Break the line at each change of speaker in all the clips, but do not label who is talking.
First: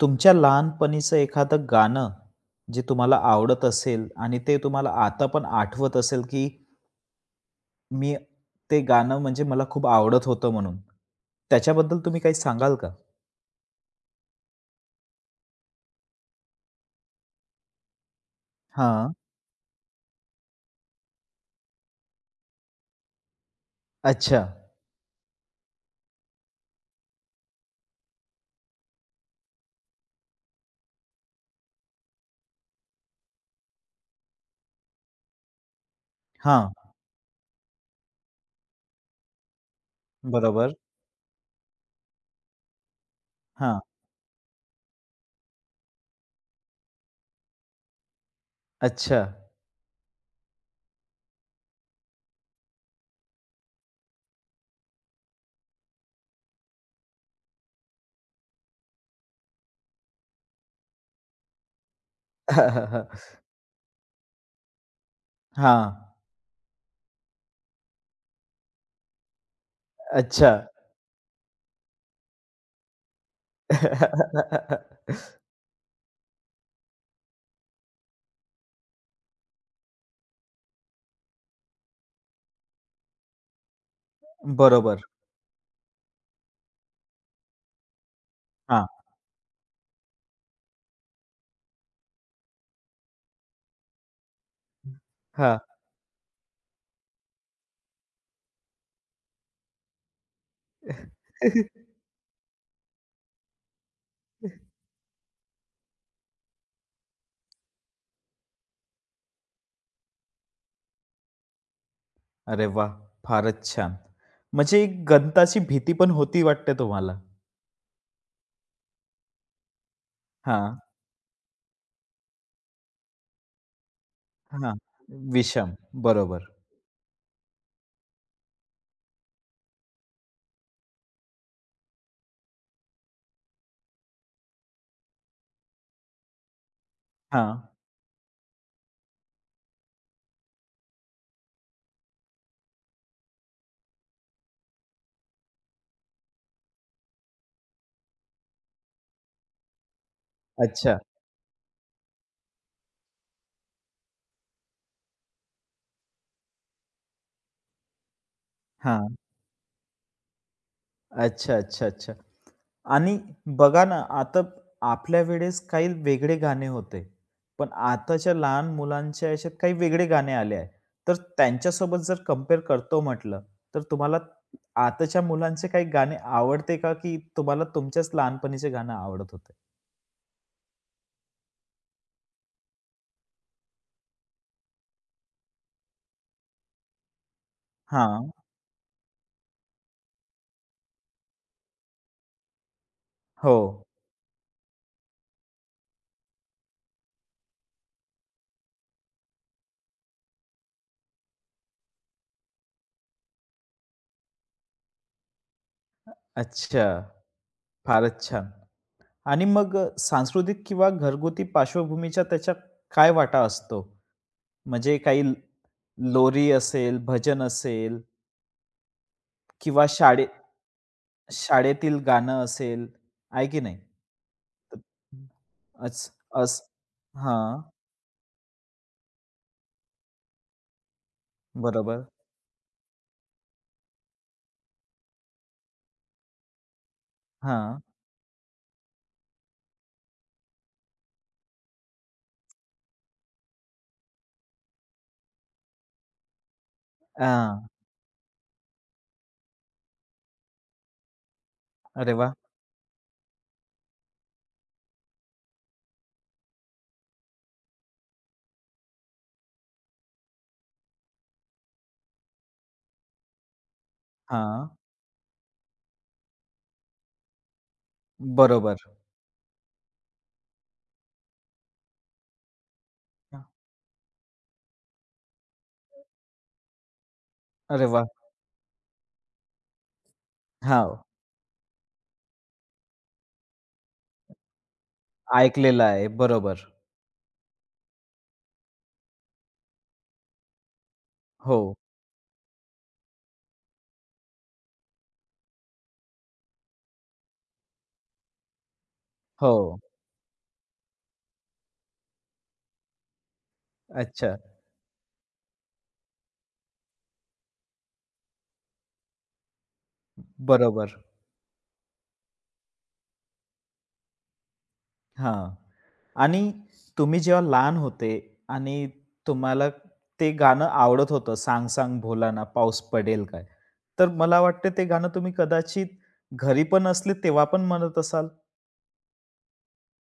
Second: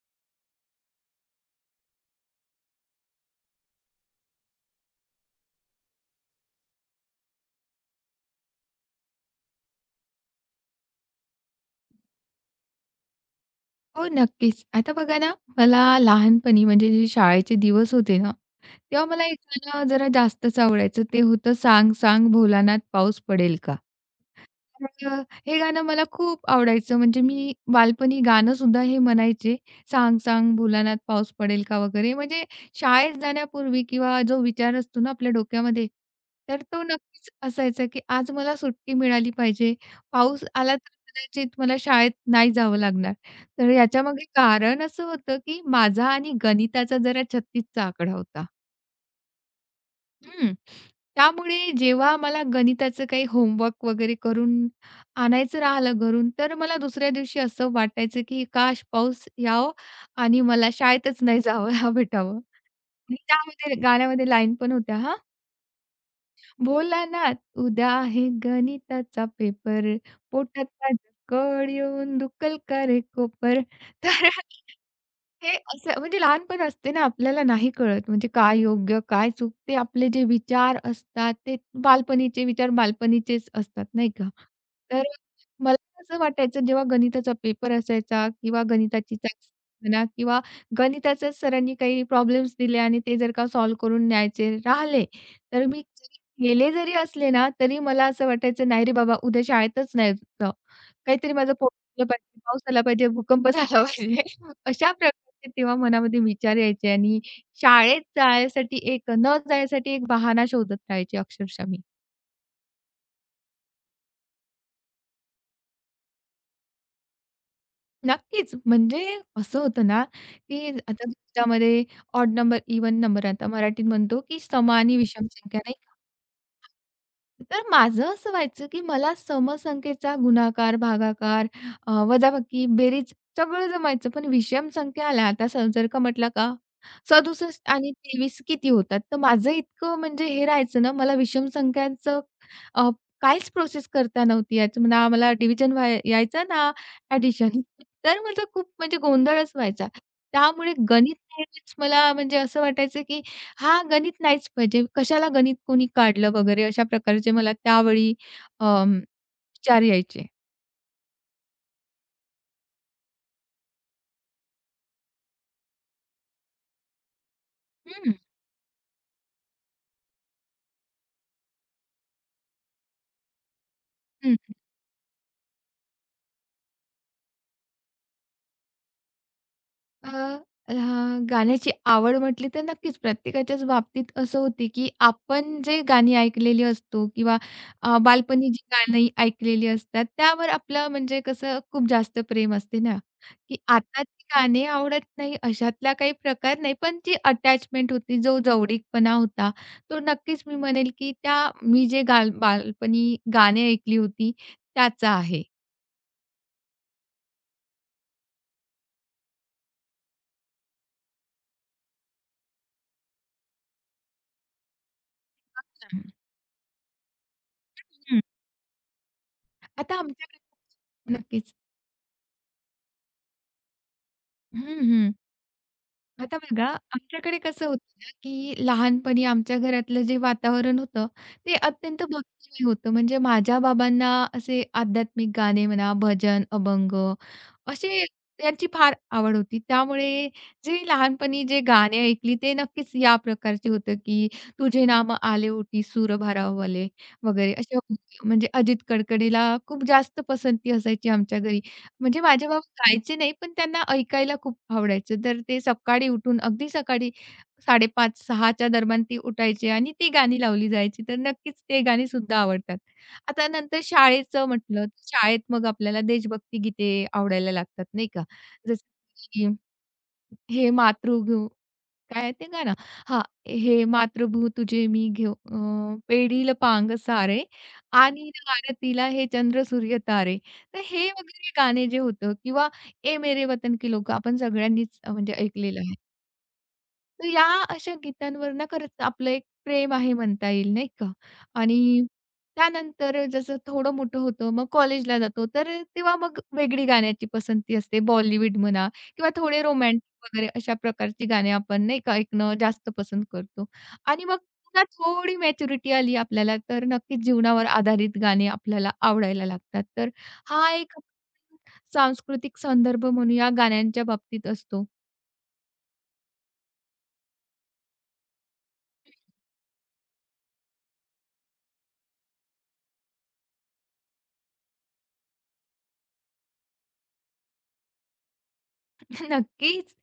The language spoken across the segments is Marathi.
तुमच्या लहानपणीचं एखादं गाणं, जे तुम्हाला आवडत असेल आणि ते तुम्हाला आता पण आठवत असेल, की मी ते गाणं म्हणजे मला खूप आवडत होतं म्हणून. त्याच्याबद्दल तुम्ही काही सांगाल का?
हो, नक्कीच. आता बघा ना, मला लहानपणी म्हणजे जे शाळेचे दिवस होते ना, तेव्हा
हां.
मला एक गाणं जरा जास्तच आवडायचं. ते होतं "सांग सांग भोलानाथ पाऊस पडेल का?"
अच्छा.
तर हे गाणं मला खूप आवडायचं. म्हणजे मी बालपणी गाणं सुद्धा हे म्हणायचे, "सांग सांग भोलानाथ पाऊस पडेल का?" वगैरे. म्हणजे शाळेत जाण्यापूर्वी किंवा जो विचार असतो ना आपल्या डोक्यामध्ये, तर
हां.
तो नक्कीच असायचा, की आज मला सुट्टी मिळाली पाहिजे. पाऊस
बरोबर.
आला तर कदाचित मला शाळेत नाही जावं लागणार. तर
हां.
याच्यामागे कारण असं होतं, की माझा आणि गणिताचा जरा 36चा आकडा होता.
अच्छा.
हं. त्यामुळे जेव्हा मला गणिताचं काही होमवर्क वगैरे करून आणायचं राहिलं घरून, तर मला दुसऱ्या दिवशी असं वाटायचं, की काश पाऊस यावं आणि मला शाळेतच नाही जावं हा भेटावं. आणि त्यामध्ये गाण्यामध्ये लाईन पण होत्या हां.
हां.
बोला ना, उद्या आहे गणिताचा पेपर,
अच्छा.
पोटात माझ्या कळ येऊन दुखल का रे कोपर. तर हे असं म्हणजे लहानपण असते ना, आपल्याला नाही कळत म्हणजे काय योग्य, काय चूक ते आपले जे विचार असतात, ते बालपणीचे विचार बालपणीचेच असतात, नाही का?
बरोबर.
तर मला असं वाटायचं जेव्हा गणिताचा पेपर असायचा किंवा
हां,
गणिताची चाचणी म्हणा किंवा गणिताच्या सरांनी काही प्रॉब्लेम्स दिले आणि ते जर का सॉल्व्ह करून न्यायचे राहिले,
हां.
तर मी गेले जरी असले ना, तरी मला असं वाटायचं, "नाही रे बाबा, उद्या शाळेतच नाही जायचं. काहीतरी माझं पोट भरलं पाहिजे, पाऊस आला पाहिजे, भूकंप झाला पाहिजे." अशा प्रकारचे तेव्हा मनामध्ये विचार यायचे आणि शाळेत जाण्यासाठी एक न जाण्यासाठी एक बहाणा शोधत राहायचे अक्षरशः मी.
अरे वाह! फारच छान. म्हणजे गणिताची भीती पण होती वाटते तुम्हाला?
नक्कीच. म्हणजे असं होतं ना, की
हां.
आता त्यामध्ये ऑड नंबर, इव्हन नंबर आता मराठीत म्हणतो, की सम
हां,
आणि विषम संख्या
विषम.
नाही का?
बरोबर.
तर माझं असं व्हायचं, की मला समसंख्येचा गुणाकार, भागाकार, वजाबाकी, बेरीज सगळं जमायचं. पण विषम संख्या आल्या आता जर का म्हटला का
हां.
67 आणि 23 किती होतात? तर माझं इतकं म्हणजे हे राहायचं ना, मला विषम संख्यांचं अ, काहीच प्रोसेस करता नव्हती यायचं. ना मला डिव्हिजन यायचं ना ॲडिशन. तर म्हटलं खूप म्हणजे गोंधळच व्हायचा. त्यामुळे
अच्छा.
गणित नाहीच मला म्हणजे असं वाटायचं, की हा गणित नाहीच पाहिजे. कशाला गणित कोणी काढलं वगैरे अशा प्रकारचे मला त्यावेळी अ,
हां.
विचार यायचे.
अच्छा, अच्छा, अच्छा. आणि बघा ना, आता आपल्या वेळेस काही वेगळे गाणे होते. पण आताच्या लहान मुलांच्या ह्याच्यात काही वेगळे गाणे आले आहे. तर त्यांच्यासोबत जर कंपेअर करतो म्हटलं, तर तुम्हाला
हं.
आताच्या मुलांचे काही गाणे आवडते का? की तुम्हाला तुमच्याच लहानपणीचे गाणं आवडत होते?
अ, अ, गाण्याची आवड म्हटली तर नक्कीच प्रत्येकाच्याच बाबतीत असं होते, की आपण जे गाणी ऐकलेली असतो किंवा
हां.
बालपणी जी गाणी ऐकलेली असतात, त्यावर आपलं म्हणजे कसं खूप जास्त प्रेम असते ना,
हो.
की आताची गाणी आवडत नाही अशातला काही प्रकार नाही, पण जी अटॅचमेंट होती, जो जवळीकपणा होता, तो नक्कीच मी म्हणेल, की त्या मी जे बालपणी गाणी ऐकली होती त्याचा आहे.
अच्छा. फारच छान. आणि मग सांस्कृतिक किंवा घरगुती पार्श्वभूमीचा त्याच्या काय वाटा असतो? म्हणजे काही लोरी असेल, भजन असेल
हं.
किंवा
आता
शाळे
आमच्याकडे नक्कीच.
शाळेतील गाणं असेल, आहे की नाही? तर
हं, हं.
अच
आता
अस
बघा, आमच्याकडे
हां,
कसं होतं ना, की लहानपणी आमच्या घरातलं जे वातावरण होतं, ते अत्यंत
बरोबर.
भक्तिमय होतं. म्हणजे माझ्या बाबांना असे आध्यात्मिक गाणे म्हणा, भजन, अभंग
हां.
असे त्यांची फार आवड होती. त्यामुळे जे लहानपणी जे गाणे ऐकली, ते नक्कीच या प्रकारचे होतं, की तुझे नाम आले ओटी सूरभारावले वगैरे
हां.
अशा म्हणजे अजित कडकडेला खूप जास्त पसंती असायची आमच्या घरी.
अरे
म्हणजे
वाह!
माझे बाबा गायचे नाही, पण त्यांना ऐकायला खूप आवडायचं. तर ते सकाळी उठून अगदी सकाळी 5:30-6:00च्या दरम्यान ते उठायचे आणि ती गाणी लावली जायची. तर नक्कीच ते गाणी सुद्धा आवडतात. आता नंतर शाळेचं
हां,
म्हटलं, शाळेत मग आपल्याला देशभक्ती गीते आवडायला लागतात, नाही का?
बरोबर.
जसं की हे "मातृ काय ते गाणं? हां,
हां.
हे मातृभूत तुझे मी घेऊ पेडील पांग सारे
अरे वाह!
आणि आरतीला हे चंद्र सूर्य तारे. तर
हां,
हे वगैरे गाणे जे होतं किंवा ए मेरे वतन के लोग आपण सगळ्यांनीच म्हणजे ऐकलेलं
ऐकलेलं
आहे.
आहे. बरोबर.
तर या अशा गीतांवर ना खरंच आपलं एक प्रेम आहे म्हणता येईल, नाही का?
हो,
आणि त्यानंतर जसं थोडं मोठं होतं, मग कॉलेजला जातो, तर तेव्हा मग वेगळी गाण्याची पसंती असते. बॉलिवूड म्हणा किंवा
हो.
थोडे रोमॅन्टिक वगैरे अशा प्रकारची गाणी आपण नाही का ऐकणं जास्त पसंत करतो. आणि
अच्छा.
मग पुन्हा थोडी मॅच्युरिटी आली आपल्याला, तर नक्कीच जीवनावर आधारित गाणी आपल्याला आवडायला लागतात. तर हा
बरोबर.
एक सांस्कृतिक संदर्भ म्हणूया गाण्यांच्या बाबतीत असतो.
हां. आणि तुम्ही जेव्हा लहान होते आणि तुम्हाला ते गाणं आवडत होतं, "सांग सांग भोलाना पाऊस पडेल काय?" तर मला वाटतं ते गाणं तुम्ही कदाचित घरी पण असले तेव्हा पण म्हणत असाल?
नक्कीच.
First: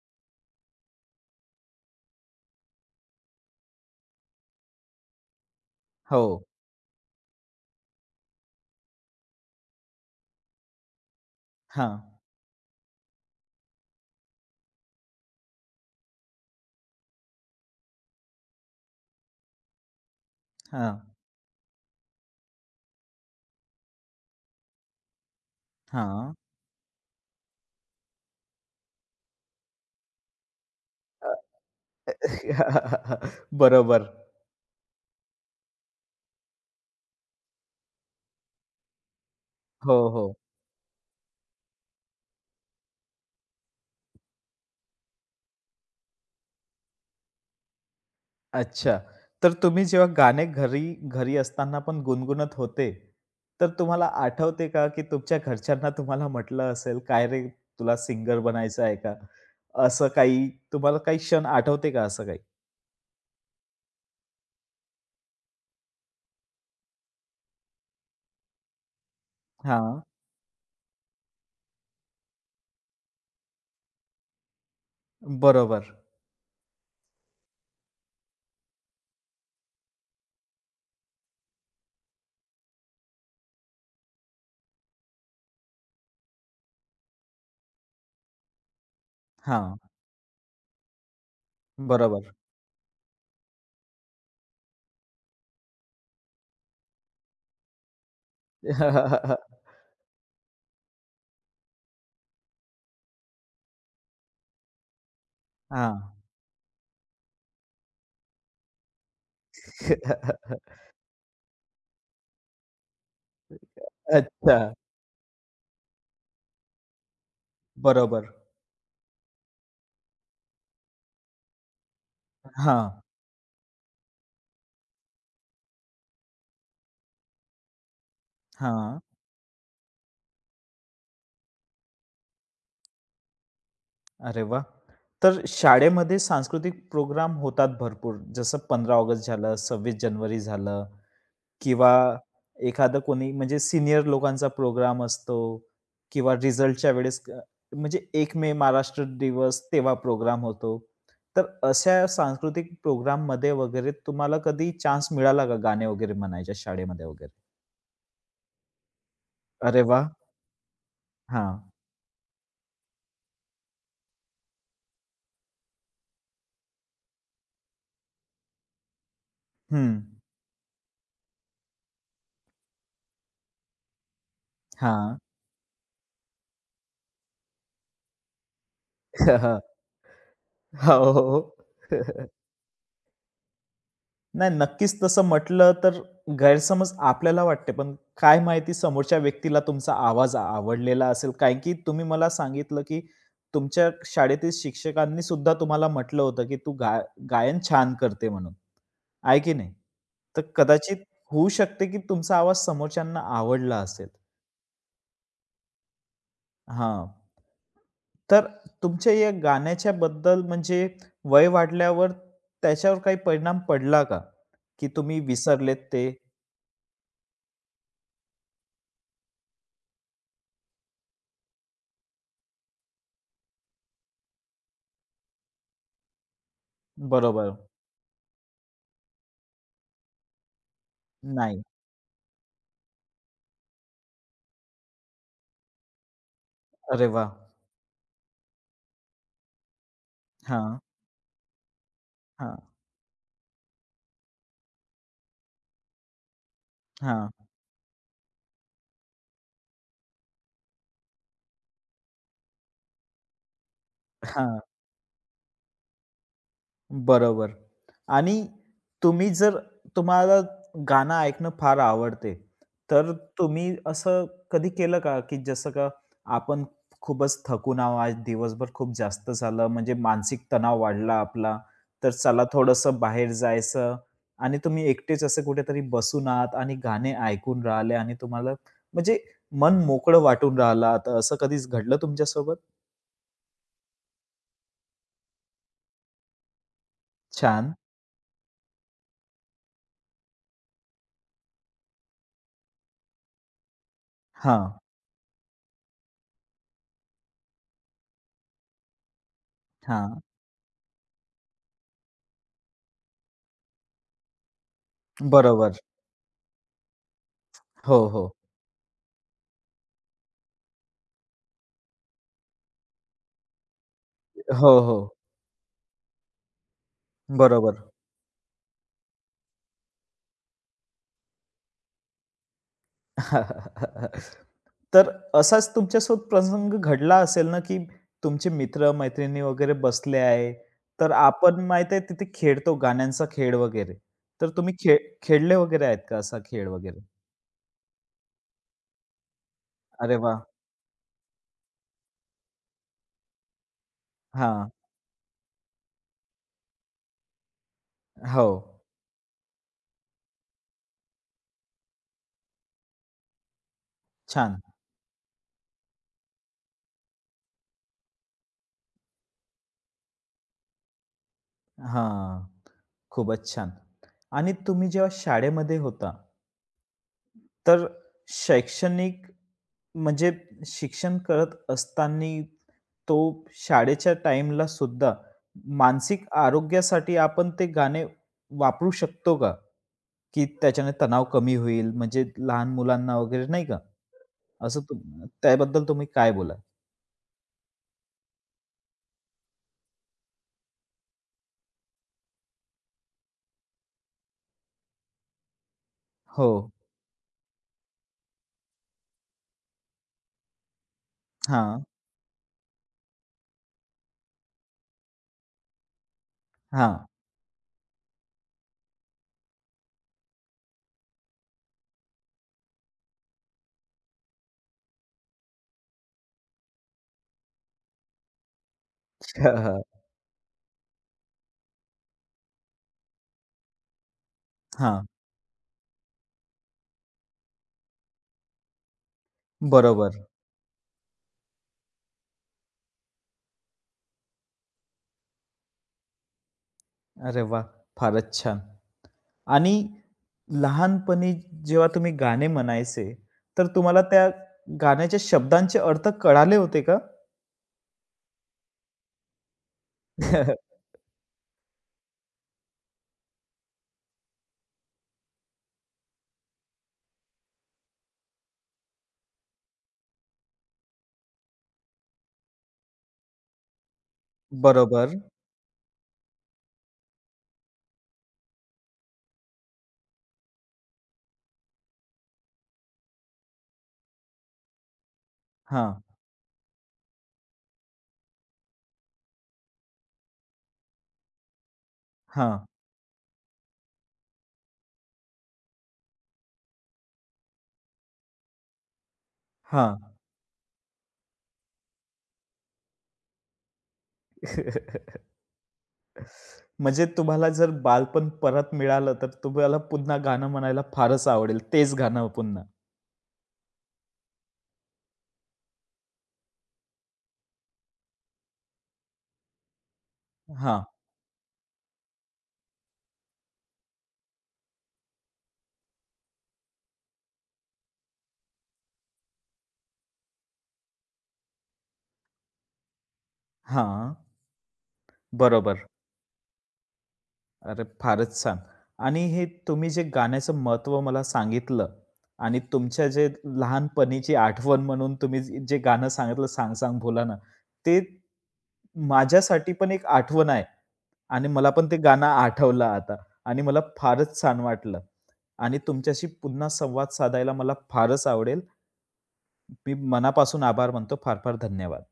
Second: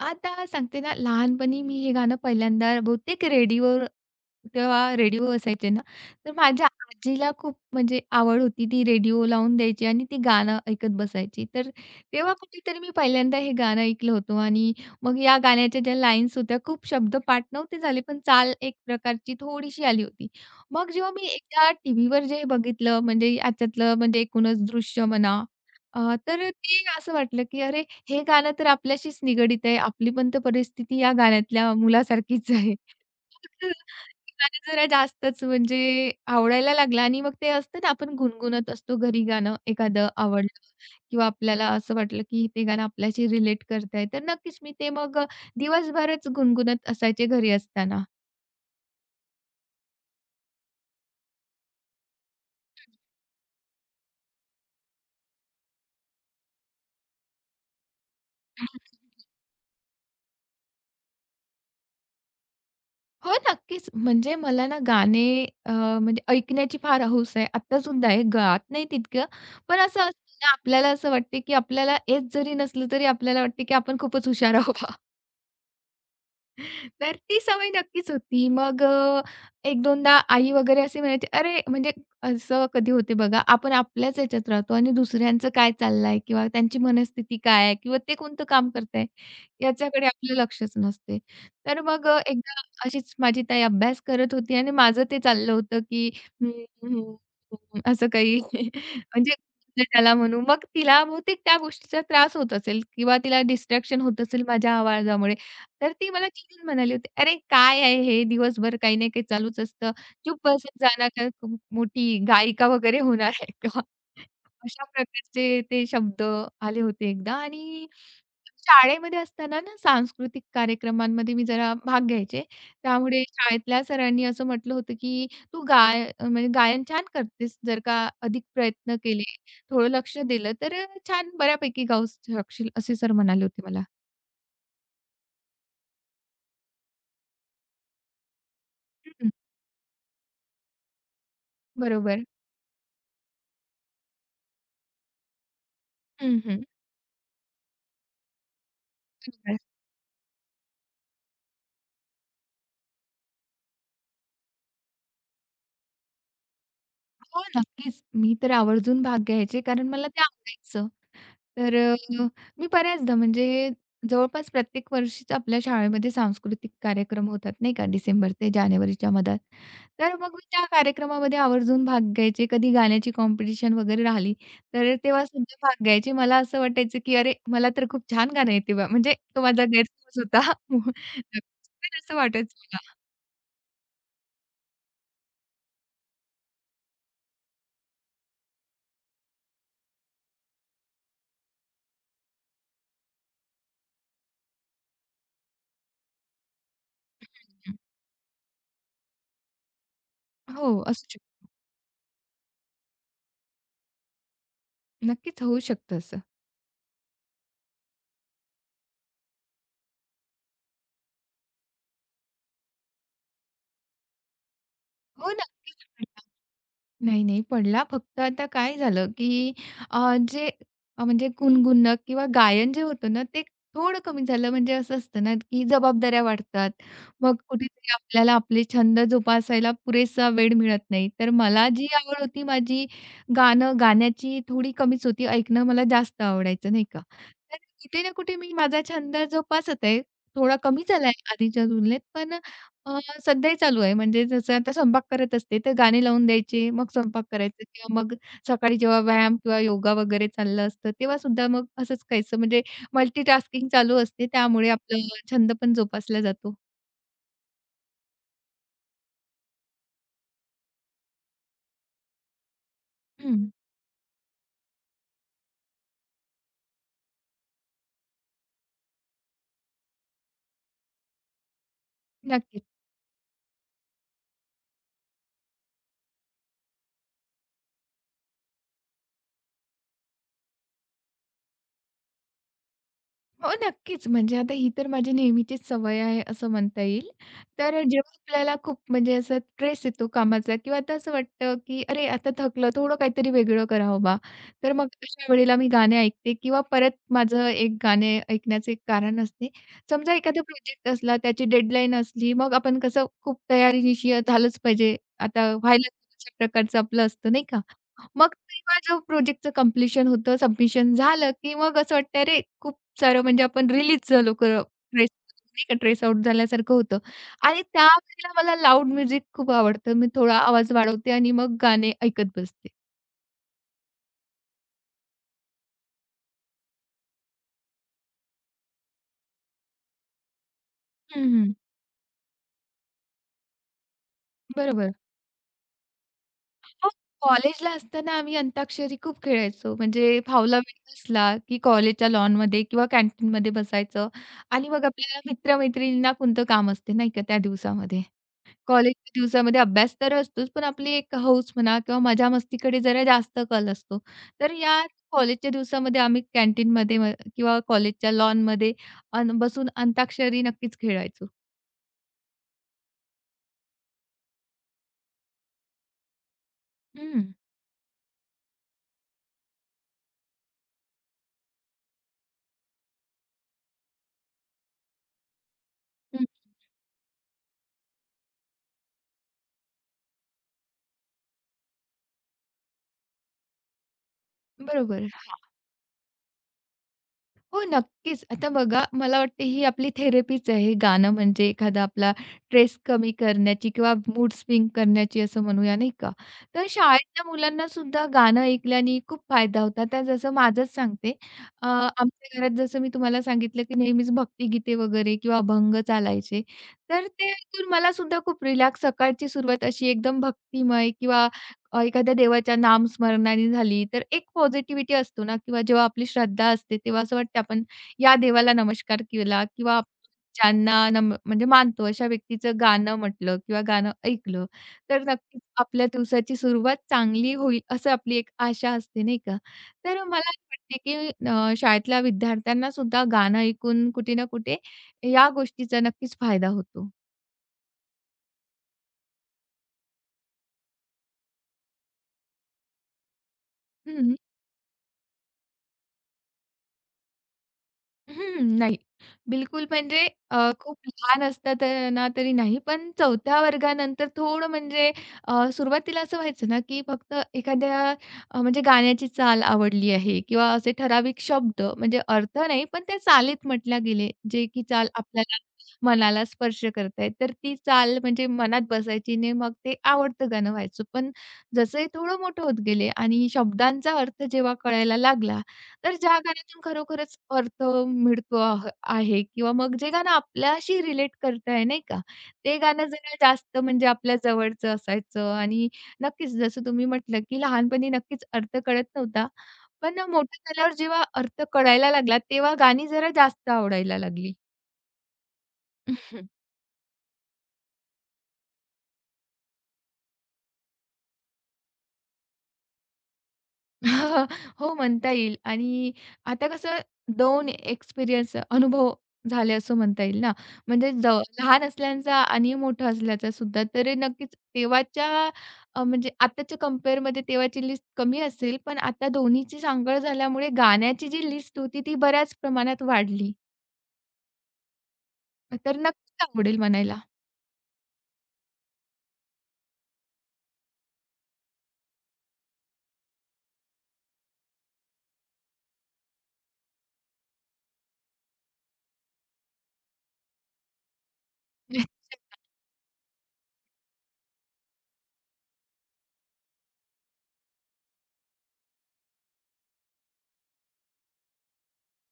आता सांगते ना, लहानपणी मी हे गाणं पहिल्यांदा बहुतेक रेडिओवर तेव्हा रेडिओ असायचे ना,
हो.
तर माझ्या आजीला खूप म्हणजे आवड होती. ती रेडिओ लावून द्यायची आणि ती गाणं ऐकत बसायची. तर
हां,
तेव्हा कुठेतरी मी पहिल्यांदा हे गाणं ऐकलं होतं आणि मग या गाण्याच्या ज्या लाईन्स होत्या, खूप शब्दपाठ नव्हते झाले, पण चाल एक प्रकारची थोडीशी आली होती. मग जेव्हा
हां,
मी एकदा टीव्हीवर जे बघितलं, म्हणजे याच्यातलं म्हणजे एकूणच दृश्य म्हणा
हां.
तर ते असं वाटलं, की अरे हे गाणं तर आपल्याशीच निगडीत आहे. आपली पण तर परिस्थिती या गाण्यातल्या मुलासारखीच आहे.
अ,
तर
बरोबर.
ते गाणं जरा जास्तच म्हणजे आवडायला लागलं आणि मग ते असतं ना आपण गुणगुणत असतो घरी गाणं
हो,
एखादं
हो.
आवडलं किंवा आपल्याला असं वाटलं, की ते गाणं आपल्याशी रिलेट करत आहे. तर नक्कीच मी ते मग दिवसभरच गुणगुणत असायचे घरी असताना.
अच्छा. तर तुम्ही जेव्हा गाणे घरी घरी असताना पण गुणगुणत होते, तर तुम्हाला आठवते का, की तुमच्या घरच्यांना तुम्हाला म्हटलं असेल, "काय रे, तुला सिंगर बनायचं आहे का?" असं काही तुम्हाला काही क्षण आठवते का असं काही?
हो, नक्कीच. म्हणजे मला ना गाणे म्हणजे ऐकण्याची फार हौस आहे. आता सुद्धा आहे, गात नाही तितकं. पण असं
हां.
असतं ना, आपल्याला असं वाटते, की आपल्याला येत जरी नसलं, तरी आपल्याला वाटते, की आपण खूपच हुशार आहोत.
बरोबर.
तर ती सवय नक्कीच होती. मग एक दोनदा आई वगैरे असे म्हणायचे, "अरे!" म्हणजे असं कधी होते बघा, आपण आपल्याच ह्याच्यात राहतो आणि दुसऱ्यांचं काय चाललंय किंवा त्यांची मनस्थिती काय आहे किंवा ते कोणतं काम करताय,
हां.
याच्याकडे आपलं लक्षच नसते. तर मग
बरोबर.
एकदा अशीच माझी ताई अभ्यास करत होती आणि माझं ते चाललं होतं, की हं, हं, हं, असं काही म्हणजे त्याला म्हणू. मग तिला बहुतेक त्या गोष्टीचा त्रास होत असेल किंवा तिला डिस्ट्रॅक्शन होत असेल माझ्या आवाजामुळे. तर ती
हां.
मला चिडून म्हणाली होती, "अरे काय आहे हे दिवसभर काही ना काही चालूच असतं. चुप बसत जाणार का तू मोठी गायिका वगैरे होणार आहे का?"
अच्छा.
अशा प्रकारचे ते शब्द आले होते एकदा आणि
बरोबर.
शाळेमध्ये असताना ना सांस्कृतिक कार्यक्रमांमध्ये मी जरा भाग घ्यायचे.
हां.
त्यामुळे शाळेतल्या सरांनी असं म्हटलं होतं, की "तू गायन छान करतेस. जर का अधिक प्रयत्न
हां.
केले, थोडं लक्ष दिलं तर छान बऱ्यापैकी गाऊ शकशील." असे सर म्हणाले होते मला.
अरे वाह! तर शाळेमध्ये सांस्कृतिक प्रोग्राम होतात भरपूर. जसं 15 ऑगस्ट
हं,
झालं, 26 जानेवारी झालं. किंवा
बरोबर.
एखादं कोणी म्हणजे सीनियर लोकांचा प्रोग्राम असतो किंवा
हं, हं.
रिझल्टच्या वेळेस म्हणजे एक मे महाराष्ट्र
बरोबर.
दिवस तेव्हा प्रोग्राम होतो. तर अशा सांस्कृतिक प्रोग्राममध्ये वगैरे तुम्हाला कधी चान्स मिळाला का गाणे वगैरे म्हणायच्या शाळेमध्ये वगैरे?
हो, नक्कीच. मी तर आवर्जून भाग घ्यायचे
अरे
कारण मला
वाह!
ते आवडायचं.
हां.
तर मी बऱ्याचदा म्हणजे जवळपास प्रत्येक वर्षीच आपल्या शाळेमध्ये सांस्कृतिक कार्यक्रम होतात नाही का, डिसेंबर ते जानेवारीच्या मधात.
हं.
तर मग मी त्या कार्यक्रमामध्ये आवर्जून भाग घ्यायचे. कधी गाण्याची कॉम्पिटिशन वगैरे राहिली, तर
हां.
तेव्हा सुद्धा भाग घ्यायचे. मला असं वाटायचं, की अरे, मला तर खूप छान गाणं येते बा. म्हणजे तो माझा गैरसमज होता.
हो, हो,
तर असं
हो.
वाटायचं मला.
नाही, नक्कीच तसं म्हटलं तर गैरसमज आपल्याला वाटते, पण काय माहिती समोरच्या व्यक्तीला तुमचा आवाज आवडलेला असेल. कारण की तुम्ही मला सांगितलं, की तुमच्या शाळेतील शिक्षकांनी सुद्धा तुम्हाला म्हटलं होतं, की "तू गायन छान करते" म्हणून. आहे की नाही? तर
हो,
कदाचित
असू शकतं.
होऊ शकते, की तुमचा आवाज समोरच्यांना आवडला असेल.
नक्कीच होऊ शकतं असं.
हां. तर तुमच्या या गाण्याच्या बद्दल म्हणजे वय वाढल्यावर त्याच्यावर काही परिणाम पडला का? की तुम्ही
हो,
विसरलेत
नक्कीच
ते?
पडला. नाही, नाही पडला. फक्त आता काय झालं, की जे म्हणजे गुणगुणणं किंवा गायन जे होतं ना, ते थोडं कमी झालं. म्हणजे असं असतं ना, की जबाबदाऱ्या वाढतात. मग
बरोबर.
कुठेतरी आपल्याला आपले छंद जोपासायला पुरेसा वेळ मिळत नाही. तर
नाही.
मला जी आवड होती माझी, गाणं गाण्याची थोडी कमीच होती. ऐकणं मला जास्त आवडायचं, नाही का.
अरे वाह!
तर कुठे ना कुठे मी माझा छंद जोपासत आहे. थोडा
हां,
कमी झालाय आधीच्या तुलनेत, पण
हां,
अ, सध्याही चालू आहे. म्हणजे जसं आता स्वयंपाक करत असते, तर गाणी लावून द्यायची. मग स्वयंपाक
हां,
करायचा किंवा मग सकाळी जेव्हा व्यायाम किंवा योगा वगैरे चाललं असतं, तेव्हासुद्धा मग असंच काहीसं म्हणजे मल्टीटास्किंग चालू असते.
हां.
त्यामुळे आपला छंद पण जोपासला जातो.
बरोबर. आणि तुम्ही जर तुम्हाला गाणं ऐकणं फार आवडते, तर
हं,
तुम्ही असं कधी केलं का, की जसं का आपण खूपच थकून आहोत आज दिवसभर खूप जास्त झालं, म्हणजे मानसिक तणाव वाढला आपला, तर चला
नक्कीच.
थोडंसं बाहेर जायचं आणि तुम्ही एकटेच असे कुठेतरी बसून आहात आणि गाणे ऐकून राहिले आणि तुम्हाला म्हणजे मन मोकळं वाटून राहिलं आता असं कधीच घडलं तुमच्यासोबत?
हो, नक्कीच. म्हणजे आता ही तर माझी नेहमीचीच सवय आहे असं म्हणता येईल.
छान.
तर जेव्हा आपल्याला खूप म्हणजे असा स्ट्रेस येतो कामाचा किंवा आता असं वाटतं, की "अरे, आता थकलं, थोडं काहीतरी वेगळं करावं बा."
हां,
तर मग अशा वेळेला मी गाणे ऐकते किंवा परत माझं एक गाणे ऐकण्याचं एक कारण असते. समजा
हां.
एखादा प्रोजेक्ट असला, त्याची डेडलाईन असली, मग आपण कसं खूप तयारीनिशी झालंच पाहिजे, आता
बरोबर.
व्हायलाच अशा प्रकारचं आपलं असतं, नाही का?
हो,
मग
हो.
तेव्हा जो प्रोजेक्टचं कंप्लीशन होतं, सबमिशन झालं, की मग असं वाटतं, "अरे, खूप सारं म्हणजे आपण रिलीज झालो खरं."
हो,
ट्रेस
हो.
नाही का ट्रेस आउट झाल्यासारखं होतं आणि
बरोबर.
त्यावेळेला मला लाऊड म्युझिक खूप आवडतं. मी थोडा आवाज वाढवते आणि मग गाणे ऐकत बसते.
तर असाच तुमच्यासोबत प्रसंग घडला असेल ना, की तुमचे मित्र-मैत्रिणी वगैरे बसले आहे. तर
हं,
आपण माहीत आहे तिथे खेळतो गाण्यांचा खेळ वगैरे. तर तुम्ही
बरोबर.
खेळले वगैरे आहेत का असा खेळ
मग
वगैरे?
कॉलेजला असताना आम्ही अंताक्षरी खूप खेळायचो.
अरे
म्हणजे
वाह!
फावला वेळ असला, की कॉलेजच्या लॉनमध्ये किंवा कॅन्टीनमध्ये बसायचं आणि
हां.
मग आपल्याला मित्र कोणतं काम असते नाही का त्या दिवसामध्ये.
हो.
कॉलेजच्या दिवसामध्ये अभ्यास तर असतोच, पण आपली एक हौस म्हणा किंवा मजा-मस्तीकडे जरा जास्त कल असतो. तर
छान.
या कॉलेजच्या दिवसामध्ये आम्ही कॅन्टीनमध्ये किंवा कॉलेजच्या लॉनमध्ये अन बसून अंताक्षरी नक्कीच खेळायचो.
हां. खूपच छान. आणि तुम्ही जेव्हा शाळेमध्ये होता,
हं,
तर शैक्षणिक म्हणजे शिक्षण करत असताना तो शाळेच्या टाईमला सुद्धा
हं.
मानसिक आरोग्यासाठी आपण ते गाणे वापरू शकतो का? की त्याच्याने तणाव कमी होईल म्हणजे लहान मुलांना वगैरे नाही का? असं
बरोबर.
त्याबद्दल तुम्ही काय बोलाल?
हो, नक्कीच. आता बघा, मला वाटते ही आपली थेरपीच आहे. गाणं म्हणजे एखादा आपला स्ट्रेस कमी करण्याची किंवा मूड स्विंग करण्याची असं म्हणूया, नाही का?
हो.
तर शाळेतल्या मुलांना सुद्धा गाणं ऐकल्याने खूप फायदा होता. तर जसं माझंच सांगते,
हां,
आमच्या घरात जसं मी तुम्हाला सांगितलं, की नेहमीच भक्तिगीते वगैरे किंवा अभंग चालायचे.
हां.
तर ते ऐकून मला सुद्धा खूप रिलॅक्स सकाळची सुरुवात अशी एकदम भक्तिमय किंवा एखाद्या देवाच्या नामस्मरणाने झाली, तर एक पॉझिटिव्हिटी असतो ना किंवा जेव्हा आपली श्रद्धा असते, तेव्हा असं वाटतं आपण या देवाला नमस्कार केला किंवा
हां,
आपण ज्यांना नम म्हणजे मानतो अशा व्यक्तीचं गाणं म्हटलं किंवा गाणं ऐकलं, तर
हां.
नक्कीच आपल्या दिवसाची सुरुवात चांगली होईल असं आपली एक आशा असते, नाही का? तर
बरोबर.
मला असं वाटते, की शाळेतल्या विद्यार्थ्यांना सुद्धा गाणं ऐकून कुठे ना कुठे या गोष्टीचा नक्कीच फायदा होतो.
अरे वाह! फारच छान. आणि लहानपणी जेव्हा तुम्ही गाणे म्हणायचे, तर तुम्हाला
हं.
त्या गाण्याच्या शब्दांचे अर्थ कळाले होते का?
हं, नाही. बिलकुल म्हणजे खूप लहान असताना तरी नाही, पण 4थ्या वर्गानंतर थोडं म्हणजे सुरुवातीला असं व्हायचं ना, की फक्त एखाद्या म्हणजे गाण्याची चाल आवडली आहे किंवा असे ठराविक शब्द म्हणजे अर्थ नाही, पण त्या चालीत म्हटल्या गेले, जे की चाल
बरोबर.
आपल्याला मनाला स्पर्श करतायत, तर ती चाल म्हणजे मनात बसायची आणि मग ते आवडतं गाणं व्हायचं. पण जसंही थोडं मोठं होत गेले आणि शब्दांचा अर्थ जेव्हा कळायला लागला
हां,
तर ज्या गाण्यातून खरोखरच अर्थ मिळतो आहे किंवा मग जे गाणं आपल्याशी रिलेट करत आहे, नाही का? ते
हां,
गाणं जरा जास्त म्हणजे आपल्या जवळचं असायचं आणि नक्कीच जसं तुम्ही म्हटलं, की लहानपणी नक्कीच अर्थ कळत नव्हता.
हां.
पण मोठं झाल्यावर जेव्हा अर्थ कळायला लागला, तेव्हा गाणी जरा जास्त आवडायला लागली.
म्हणजे तुम्हाला जर बालपण परत मिळालं, तर तुम्हाला पुन्हा गाणं म्हणायला फारच आवडेल. तेच गाणं पुन्हा.
हो म्हणता येईल आणि आता कसं 2 एक्सपिरियन्स अनुभव झाले असं म्हणता येईल ना.
हां,
म्हणजे लहान असल्याचा आणि मोठा असल्याचा सुद्धा. तर नक्कीच तेव्हाच्या म्हणजे आताच्या कंपेअरमध्ये तेव्हाची लिस्ट कमी असेल, पण आता दोन्हीची सांगड झाल्यामुळे गाण्याची जी लिस्ट होती ती बऱ्याच प्रमाणात वाढली.
हां.
तर
बरोबर.
नक्कीच आवडेल म्हणायला.
अरे फारच छान! आणि हे तुम्ही जे गाण्याचं महत्त्व मला सांगितलं आणि तुमच्या जे लहानपणीची आठवण म्हणून तुम्ही जे गाणं सांगितलं "सांग सांग भुलाना" ते माझ्यासाठी पण एक आठवण आहे आणि मला पण ते गाणं आठवलं आता आणि मला फारच छान वाटलं आणि तुमच्याशी पुन्हा संवाद साधायला मला फारच आवडेल. मी मनापासून आभार मानतो. फार फार धन्यवाद.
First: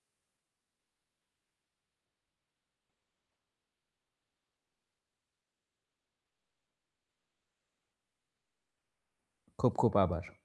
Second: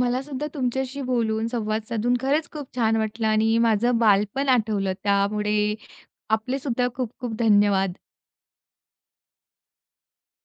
मला सुद्धा तुमच्याशी बोलून, संवाद साधून खरंच खूप छान वाटलं आणि माझं बालपण आठवलं. त्यामुळे आपले सुद्धा खूप खूप धन्यवाद.
खूप खूप आभार.